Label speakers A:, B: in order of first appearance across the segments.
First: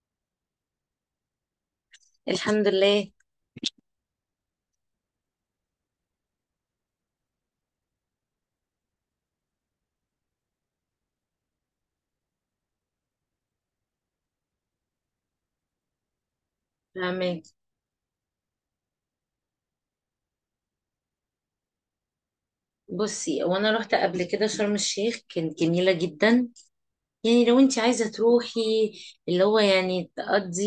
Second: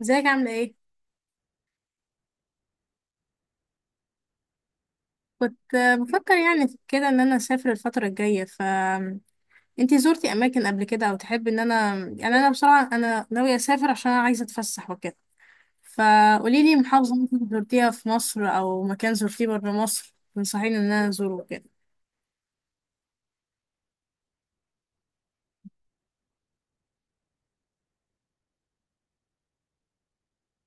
A: ازيك عاملة ايه؟
B: الحمد لله.
A: كنت بفكر يعني في كده ان انا اسافر الفترة الجاية ف انتي زرتي اماكن قبل كده او تحبي ان انا بصراحة انا ناوية اسافر عشان انا عايزة اتفسح وكده. فقولي لي محافظة
B: فهمك.
A: ممكن زرتيها في مصر او مكان زرتيه بره مصر تنصحيني ان انا ازوره كده.
B: بصي، وانا رحت قبل كده شرم الشيخ كانت جميله جدا. يعني لو انت عايزه تروحي، اللي هو يعني تقضي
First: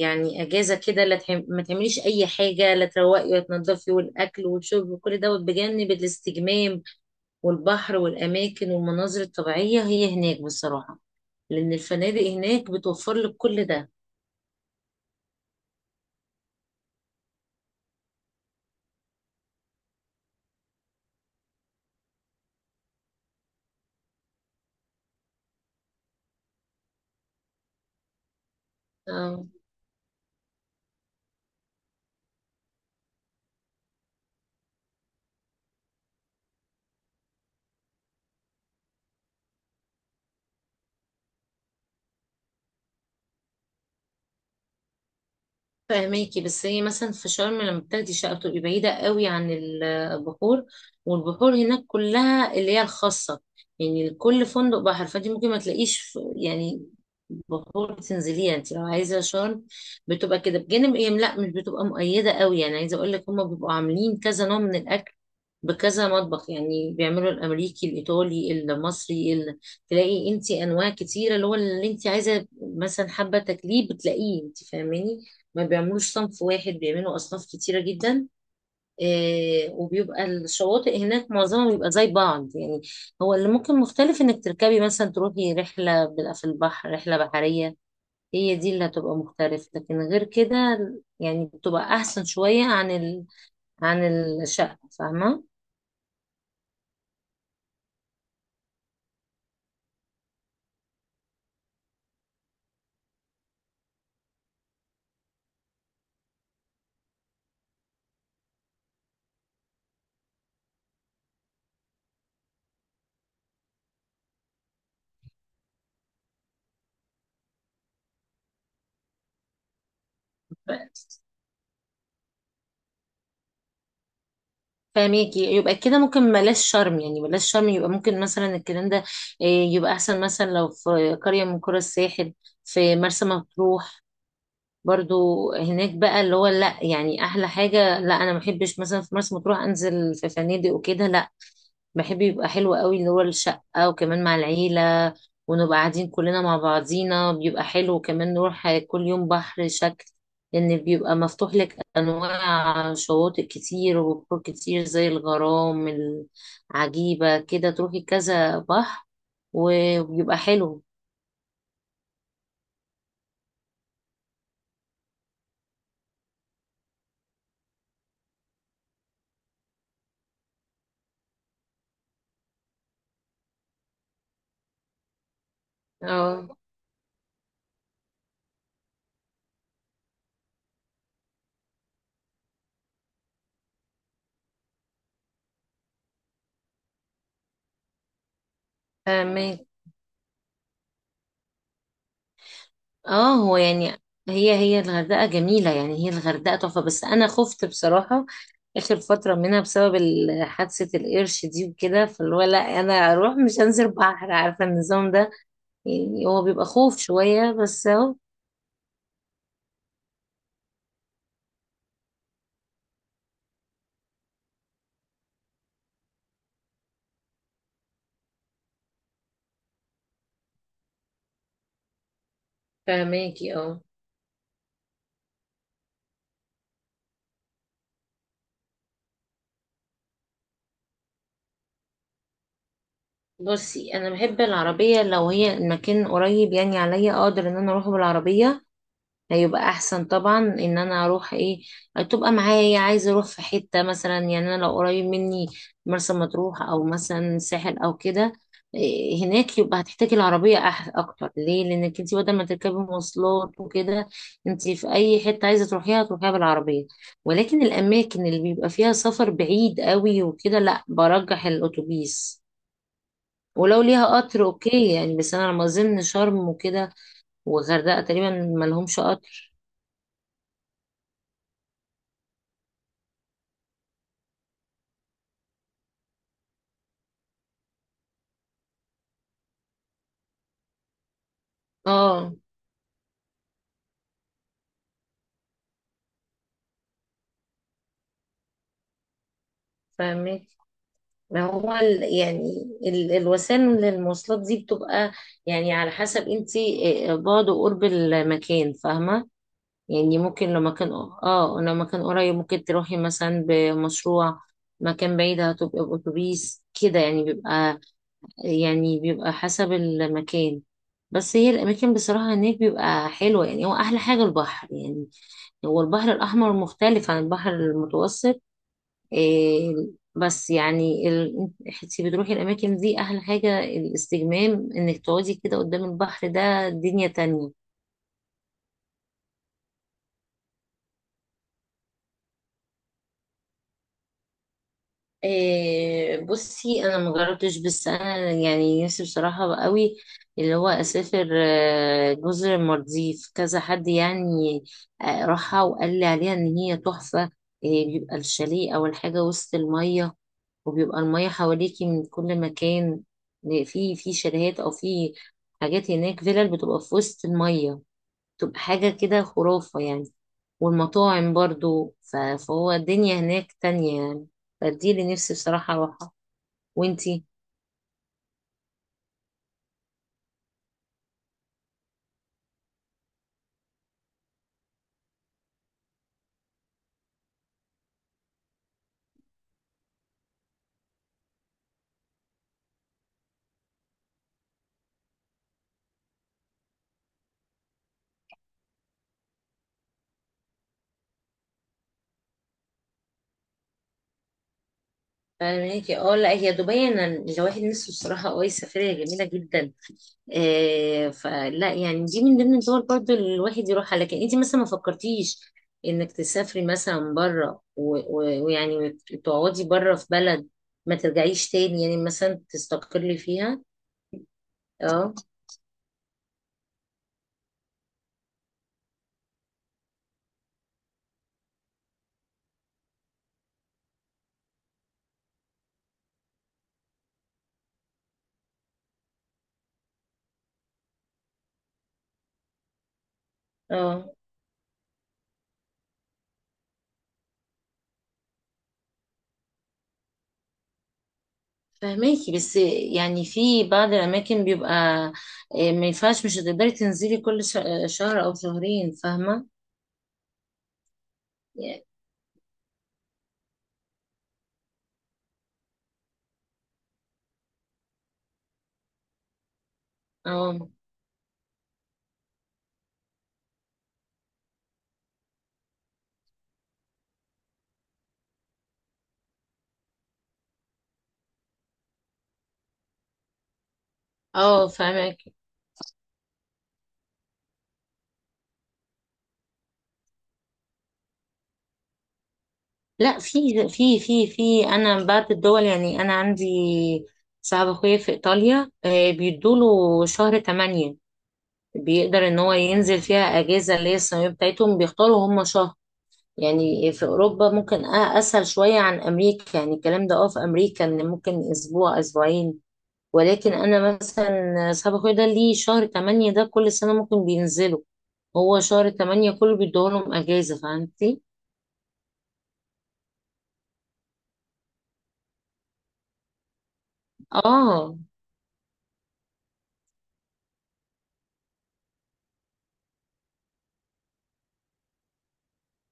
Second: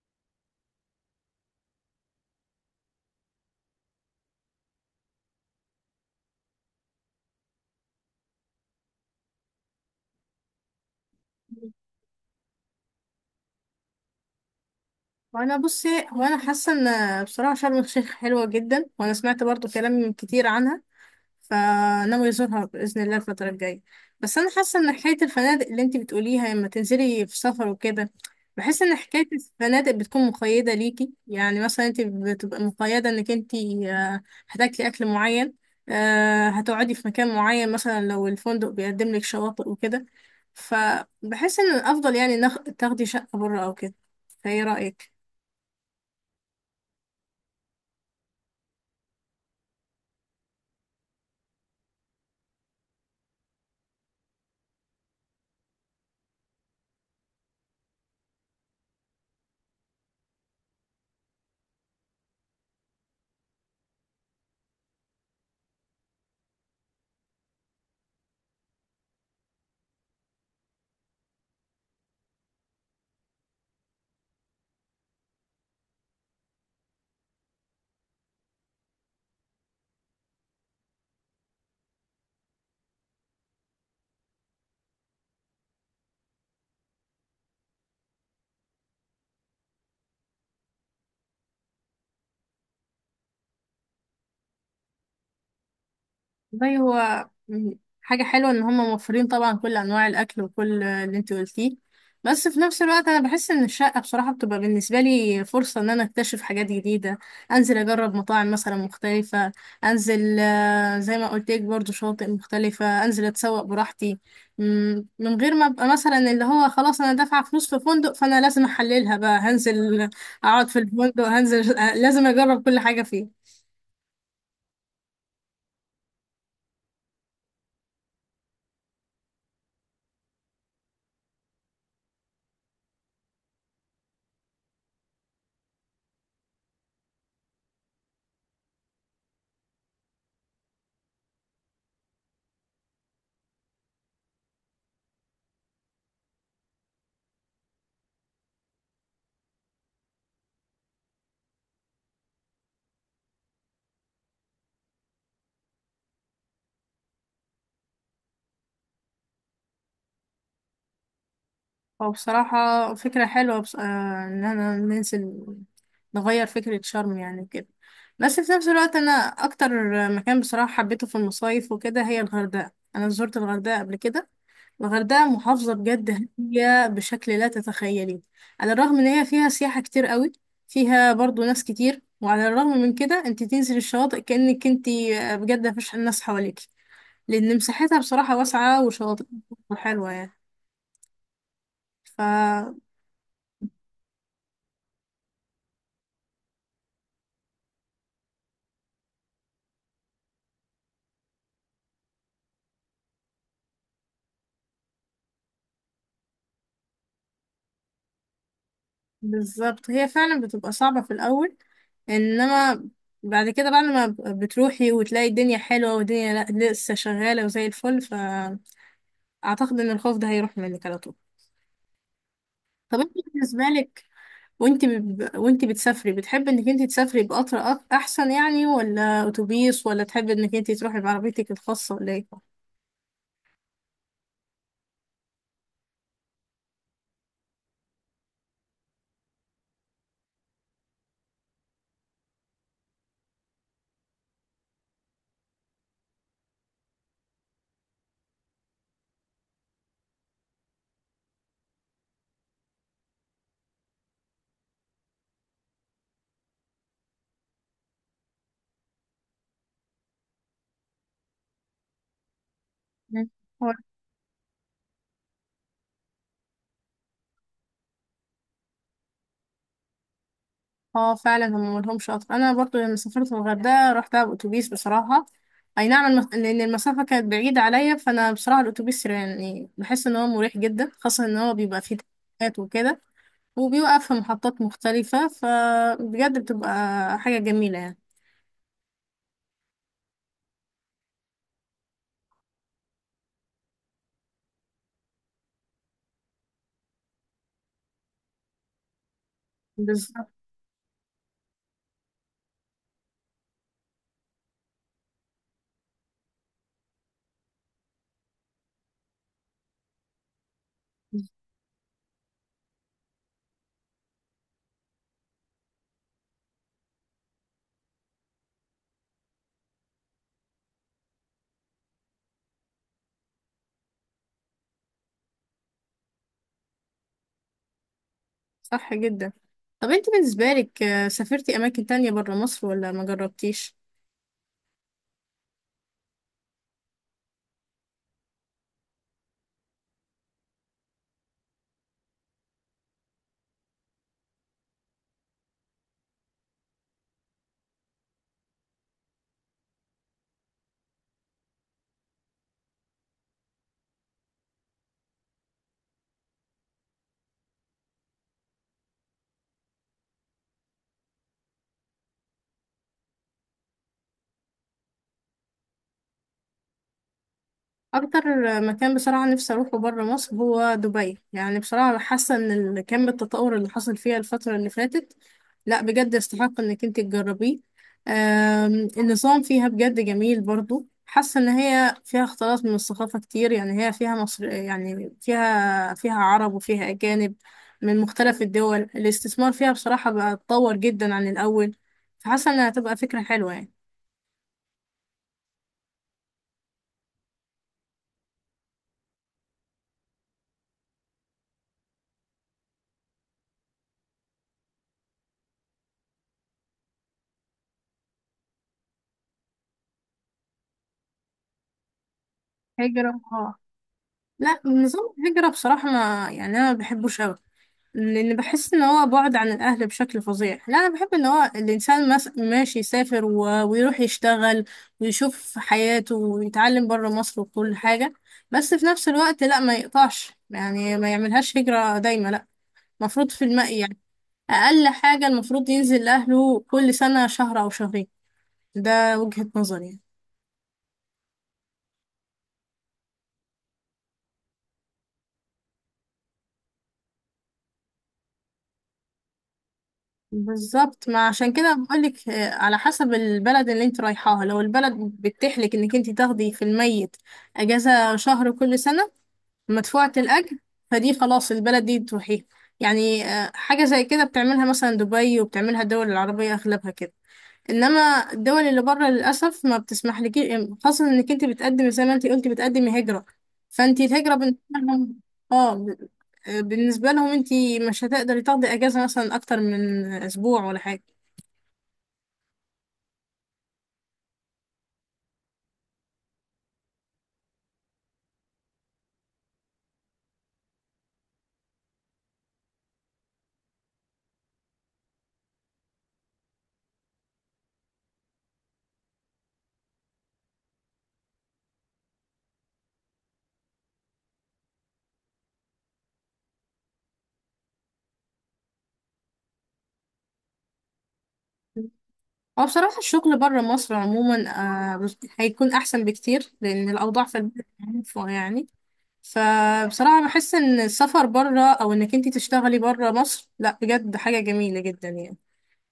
B: يعني اجازه كده، لا ما تعمليش اي حاجه، لا تروقي ولا تنضفي، والاكل والشرب وكل دوت بجانب الاستجمام والبحر والاماكن والمناظر الطبيعيه هي هناك بصراحه، لان الفنادق هناك بتوفر لك كل
A: وانا حاسة ان بصراحة شرم الشيخ حلوة جدا، وانا سمعت برضو كلام كتير عنها، فناوي أزورها بإذن الله الفترة الجاية. بس أنا حاسة إن حكاية الفنادق اللي أنتي بتقوليها لما تنزلي في سفر وكده، بحس إن
B: ده.
A: حكاية الفنادق بتكون مقيدة ليكي، يعني مثلا أنتي بتبقى مقيدة إنك أنتي هتاكلي أكل معين، هتقعدي في مكان معين مثلا لو الفندق بيقدم لك شواطئ وكده. فبحس إن الأفضل يعني تاخدي شقة بره أو كده. فإيه رأيك؟
B: فاهماكي، بس هي مثلا في شرم لما بتاخدي شقة بتبقي بعيدة قوي عن البحور، والبحور هناك كلها اللي هي الخاصة، يعني كل فندق بحر، فانت ممكن ما تلاقيش يعني بحور تنزليها انت لو عايزة شرم. بتبقى كده بجانب ايه، لا مش بتبقى مؤيدة قوي، يعني عايزة اقول لك هما بيبقوا عاملين كذا نوع من الاكل، بكذا مطبخ، يعني بيعملوا الامريكي الايطالي المصري تلاقي انت انواع كتيره، اللي هو اللي انت عايزه مثلا حابه تاكليه بتلاقيه، انت فاهماني، ما بيعملوش صنف واحد، بيعملوا أصناف كتيرة جدا. وبيبقى الشواطئ هناك معظمها بيبقى زي بعض، يعني هو اللي ممكن مختلف إنك تركبي مثلا تروحي رحلة، بيبقى في البحر رحلة بحرية، هي دي اللي هتبقى مختلفة، لكن غير كده يعني بتبقى أحسن شوية عن عن الشقة، فاهمة.
A: والله حاجة حلوة إن هم موفرين طبعا كل أنواع الأكل وكل اللي أنت قلتيه، بس في نفس الوقت أنا بحس إن الشقة بصراحة بتبقى بالنسبة لي فرصة إن أنا أكتشف حاجات جديدة، أنزل أجرب مطاعم مثلا مختلفة، أنزل زي ما قلت لك برضو شواطئ مختلفة، أنزل أتسوق براحتي من غير ما أبقى مثلا اللي هو خلاص أنا دافعة فلوس في فندق فأنا لازم أحللها بقى، هنزل أقعد في
B: ف-
A: الفندق، هنزل لازم أجرب كل حاجة فيه.
B: فاهميكي، يبقى كده ممكن بلاش شرم، يعني بلاش شرم يبقى ممكن مثلا الكلام ده. يبقى أحسن مثلا لو في قرية من قرى الساحل، في مرسى مطروح برضو هناك بقى، اللي هو لا، يعني احلى حاجه، لا انا ما بحبش مثلا في مرسى مطروح انزل في فنادق وكده، لا، بحب يبقى حلو قوي اللي هو الشقه، وكمان مع العيله، ونبقى قاعدين كلنا مع بعضينا بيبقى حلو، وكمان نروح كل يوم بحر شكل، لان بيبقى مفتوح لك انواع شواطئ كتير وبحور كتير زي الغرام العجيبه كده، تروحي كذا بحر وبيبقى حلو.
A: هو بصراحة فكرة حلوة بص... آه إن أنا ننزل نغير فكرة شرم يعني كده. بس في نفس الوقت أنا أكتر مكان بصراحة حبيته في المصايف وكده هي الغردقة. أنا زرت الغردقة قبل كده. الغردقة محافظة بجد
B: اه،
A: هادية بشكل لا تتخيليه، على الرغم إن هي فيها سياحة كتير قوي، فيها برضو ناس كتير، وعلى الرغم من كده أنت تنزل الشواطئ كأنك أنت بجد مفيش ناس حواليك، لأن مساحتها بصراحة واسعة وشواطئ
B: فاهمك.
A: حلوة يعني. ف
B: اه، هو يعني هي الغردقة جميلة، يعني هي الغردقة تحفة، بس أنا خفت بصراحة آخر فترة منها بسبب حادثة القرش دي وكده، فاللي هو لا، أنا أروح مش هنزل بحر، عارفة النظام ده، يعني هو بيبقى خوف شوية، بس أهو.
A: بالظبط هي فعلا بتبقى صعبة في الأول، إنما بعد كده، بعد ما بتروحي وتلاقي الدنيا حلوة والدنيا لسه شغالة وزي الفل، فأعتقد إن الخوف ده هيروح منك على طول. طب أنت
B: فهماكي.
A: بالنسبة
B: اه،
A: لك، وأنت بتسافري بتحبي إنك أنت تسافري بقطر أحسن يعني، ولا أتوبيس، ولا تحبي إنك أنت تروحي بعربيتك الخاصة، ولا إيه؟
B: بصي، أنا بحب العربية لو هي المكان قريب يعني عليا، أقدر إن أنا أروح بالعربية، هيبقى احسن طبعا ان انا اروح ايه، تبقى معايا، عايزه اروح في حته مثلا، يعني انا لو قريب مني مرسى مطروح او مثلا ساحل او كده. إيه، هناك يبقى هتحتاجي العربيه اكتر، ليه؟ لانك انت بدل ما تركبي مواصلات وكده، انت في اي حته عايزه تروحيها تروحيها بالعربيه، ولكن الاماكن اللي بيبقى فيها سفر بعيد قوي وكده لا، برجح الاتوبيس، ولو ليها قطر اوكي يعني، بس انا على ما اظن شرم وكده والغردقه تقريبا ما لهمش قطر.
A: اه فعلا هم ملهمش اصلا. انا برضو لما سافرت الغردقه رحتها باوتوبيس بصراحه. اي نعم لان المسافه كانت بعيده عليا، فانا بصراحه الاوتوبيس يعني بحس ان هو مريح جدا، خاصه ان هو بيبقى فيه
B: اه،
A: تكات وكده، وبيوقف في محطات مختلفه، فبجد بتبقى حاجه جميله يعني.
B: فاهمك. ما هو الوسائل للمواصلات دي بتبقى يعني على حسب انت بعد وقرب المكان، فاهمة. يعني
A: بالظبط،
B: ممكن لو مكان، اه لو مكان قريب ممكن تروحي مثلا بمشروع، مكان بعيد هتبقى بأتوبيس كده، يعني بيبقى، يعني بيبقى حسب المكان. بس هي الأماكن بصراحة هناك بيبقى حلوة، يعني هو أحلى حاجة البحر، يعني هو البحر الأحمر مختلف عن البحر المتوسط. إيه، بس يعني انت بتروحي الاماكن دي احلى حاجه الاستجمام، انك تقعدي كده قدام البحر، ده دنيا تانية.
A: صح جدا. طب انت بالنسبه لك سافرتي اماكن تانية برا مصر ولا ما جربتيش؟
B: إيه، بصي انا مجربتش، بس انا يعني نفسي بصراحه بقى قوي اللي هو اسافر. جزر المالديف، كذا حد يعني راحها وقال لي عليها ان هي تحفه. إيه، بيبقى الشاليه او الحاجه وسط الميه، وبيبقى الميه حواليكي من كل مكان. في شاليهات او في حاجات هناك، فيلل بتبقى في وسط الميه، تبقى حاجة كده خرافة يعني. والمطاعم برضو، فهو الدنيا هناك تانية يعني، فدي اللي نفسي بصراحة أروحها. وانتي؟
A: اكتر مكان بصراحه نفسي اروحه بره مصر هو دبي. يعني بصراحه حاسه ان كم التطور اللي حصل فيها الفتره اللي فاتت لا بجد يستحق انك انت تجربيه. النظام فيها بجد جميل، برضو حاسه ان هي فيها اختلاط من الثقافه كتير، يعني هي فيها مصر يعني فيها عرب وفيها اجانب من مختلف الدول. الاستثمار فيها بصراحه بقى اتطور جدا عن الاول، فحاسه انها هتبقى فكره حلوه يعني.
B: فاهماكي. اه، لا هي دبي انا الواحد نفسه بصراحة، اه هي سفرية جميلة جدا. آه، فلا يعني دي من ضمن الدول برضو اللي الواحد يروحها، لكن انتي مثلا ما فكرتيش انك تسافري مثلا بره ويعني تقعدي بره في بلد، ما ترجعيش تاني، يعني مثلا تستقري
A: هجرة؟ اه
B: فيها.
A: لا نظام
B: اه.
A: الهجرة بصراحة ما يعني أنا ما بحبوش أوي، لأن بحس إن هو بعد عن الأهل بشكل فظيع. لا أنا بحب إن هو الإنسان ماشي يسافر ويروح يشتغل ويشوف حياته ويتعلم برا مصر وكل حاجة، بس في نفس الوقت لا ما يقطعش، يعني ما يعملهاش هجرة دايما لا. مفروض في الماء يعني
B: اه،
A: أقل حاجة المفروض ينزل لأهله كل سنة شهر أو شهرين. ده وجهة نظري يعني.
B: فهماكي، بس يعني في بعض الأماكن بيبقى، ما ينفعش، مش هتقدري تنزلي كل شهر أو شهرين، فاهمة
A: بالظبط، ما عشان كده
B: يعني.
A: بقولك على حسب البلد اللي انت رايحاها. لو البلد بتحلك انك انت تاخدي في الميت اجازة شهر كل سنة مدفوعة الاجر،
B: اه،
A: فدي خلاص البلد دي تروحيها، يعني حاجة زي كده بتعملها مثلا دبي وبتعملها الدول العربية اغلبها كده. انما الدول اللي بره للاسف ما بتسمح لك، خاصه انك انت بتقدمي زي ما انت قلتي بتقدمي هجره، فانت الهجره
B: اه
A: بالنسبه لهم،
B: فاهمك.
A: اه بالنسبه لهم انت مش هتقدري تاخدي اجازه مثلا اكتر من اسبوع ولا حاجه.
B: لا، في أنا بعض الدول، يعني أنا عندي صاحب أخويا في إيطاليا، بيدوله شهر 8، بيقدر إن هو ينزل فيها أجازة اللي هي السنوية بتاعتهم، بيختاروا هم شهر. يعني في أوروبا ممكن أسهل شوية عن أمريكا يعني الكلام ده، اه في أمريكا إن ممكن أسبوع أسبوعين، ولكن انا مثلا صاحب اخويا ده ليه شهر 8 ده كل سنة ممكن بينزلوا، هو شهر 8 كله بيدولهم اجازة، فهمتي؟
A: هو بصراحه الشغل بره مصر عموما هيكون احسن بكتير لان الاوضاع في البلد
B: اه،
A: عارفة يعني، فبصراحه بحس ان السفر بره او انك انت تشتغلي بره مصر لا بجد حاجه جميله جدا يعني.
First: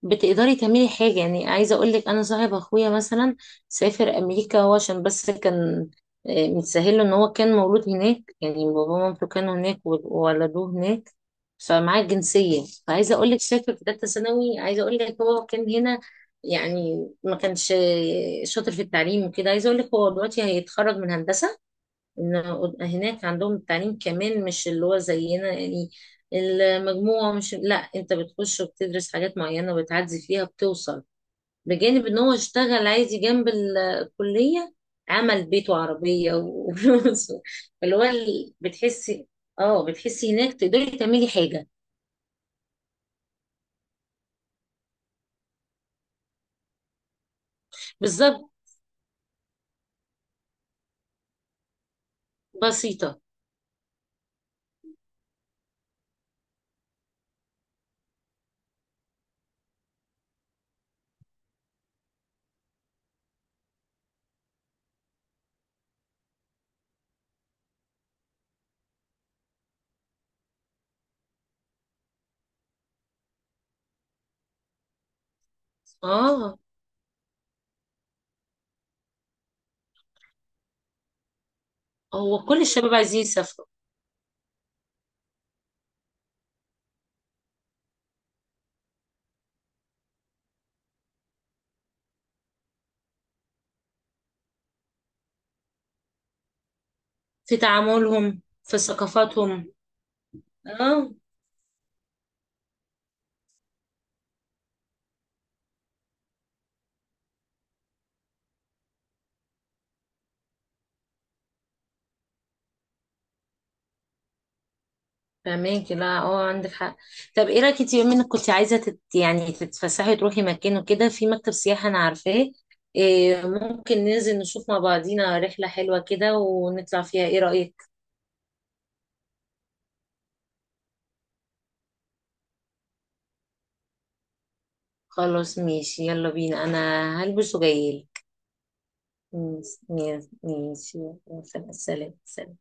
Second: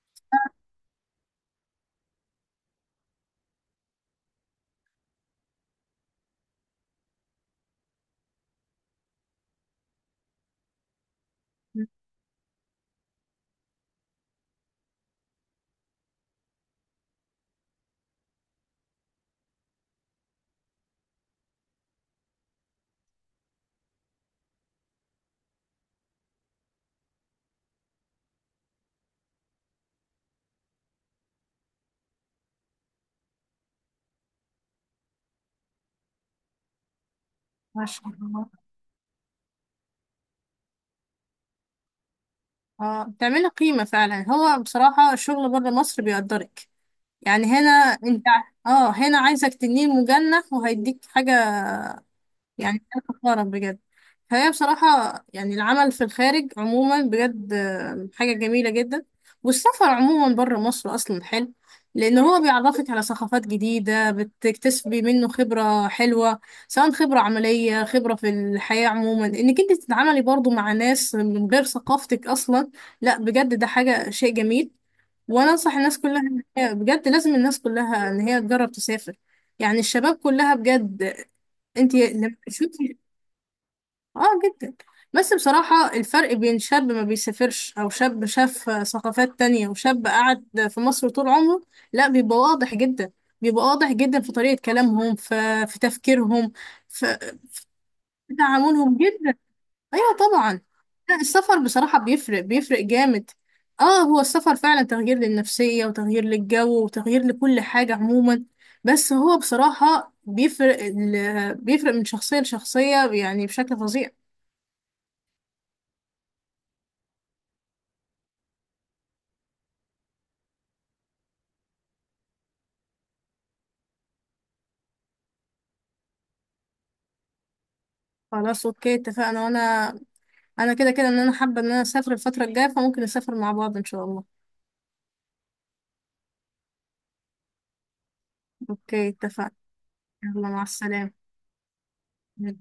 B: بتقدري تعملي حاجة، يعني عايزة أقولك أنا صاحب أخويا مثلا سافر أمريكا، هو عشان بس كان متسهل له إن هو كان مولود هناك، يعني بابا ومامته كانوا هناك وولدوه هناك، فمعاه الجنسية، فعايزة أقولك سافر في تالتة ثانوي، عايزة أقولك هو كان هنا يعني ما كانش شاطر في التعليم وكده، عايزة أقولك هو دلوقتي هيتخرج من هندسة. إن هناك عندهم التعليم كمان مش اللي هو زينا يعني، المجموعة مش، لا أنت بتخش وبتدرس حاجات معينة وبتعدي فيها بتوصل، بجانب إن هو اشتغل عادي جنب الكلية، عمل بيت وعربية وفلوس،
A: ما
B: اللي هو
A: شاء الله.
B: بتحسي، اه بتحسي هناك تقدري تعملي حاجة.
A: اه بتعملي قيمة فعلا. هو بصراحة الشغل بره مصر بيقدرك يعني، هنا انت
B: بالظبط.
A: هنا عايزك تنين مجنح وهيديك حاجة، يعني أنا
B: بسيطة.
A: فخورة بجد. فهي بصراحة يعني العمل في الخارج عموما بجد حاجة جميلة جدا، والسفر عموما بره مصر أصلا حلو، لأن هو بيعرفك على ثقافات جديدة، بتكتسبي منه خبرة حلوة، سواء خبرة عملية، خبرة في الحياة عموما، إنك أنت تتعاملي برضو مع ناس من غير ثقافتك أصلا. لا بجد ده حاجة شيء جميل. وانا انصح الناس كلها إن
B: اه،
A: بجد لازم الناس كلها ان هي تجرب تسافر، يعني الشباب كلها بجد. انت لما
B: هو كل الشباب
A: تشوفي،
B: عايزين يسافروا.
A: اه جدا. بس بصراحة الفرق بين شاب ما بيسافرش او شاب شاف ثقافات تانية، وشاب قعد في مصر طول عمره، لا بيبقى واضح جدا. بيبقى واضح جدا في طريقة كلامهم، في في تفكيرهم، في
B: في
A: في
B: تعاملهم، في
A: تعاملهم جدا.
B: ثقافاتهم.
A: ايوه طبعا.
B: اه،
A: لا السفر بصراحة بيفرق، بيفرق جامد. اه هو السفر فعلا تغيير للنفسية وتغيير للجو وتغيير لكل حاجة عموما، بس هو بصراحة بيفرق بيفرق من شخصية لشخصية يعني بشكل فظيع.
B: فهماكي. لا اه، عندك حق. طب ايه رايك انت، بما انك كنت عايزه تت يعني تتفسحي وتروحي مكان وكده، في مكتب سياحه انا عارفاه، إيه ممكن ننزل نشوف مع بعضينا رحله حلوه كده ونطلع فيها، ايه رايك؟
A: خلاص اوكي اتفقنا، وانا كده كده ان انا حابة ان انا اسافر الفترة الجاية، فممكن نسافر مع بعض ان شاء الله.
B: خلاص ماشي، يلا بينا، انا هلبس وجايلك.
A: اوكي اتفقنا.
B: ماشي.
A: يلا مع
B: ماشي،
A: السلامة.
B: يلا، سلام سلام.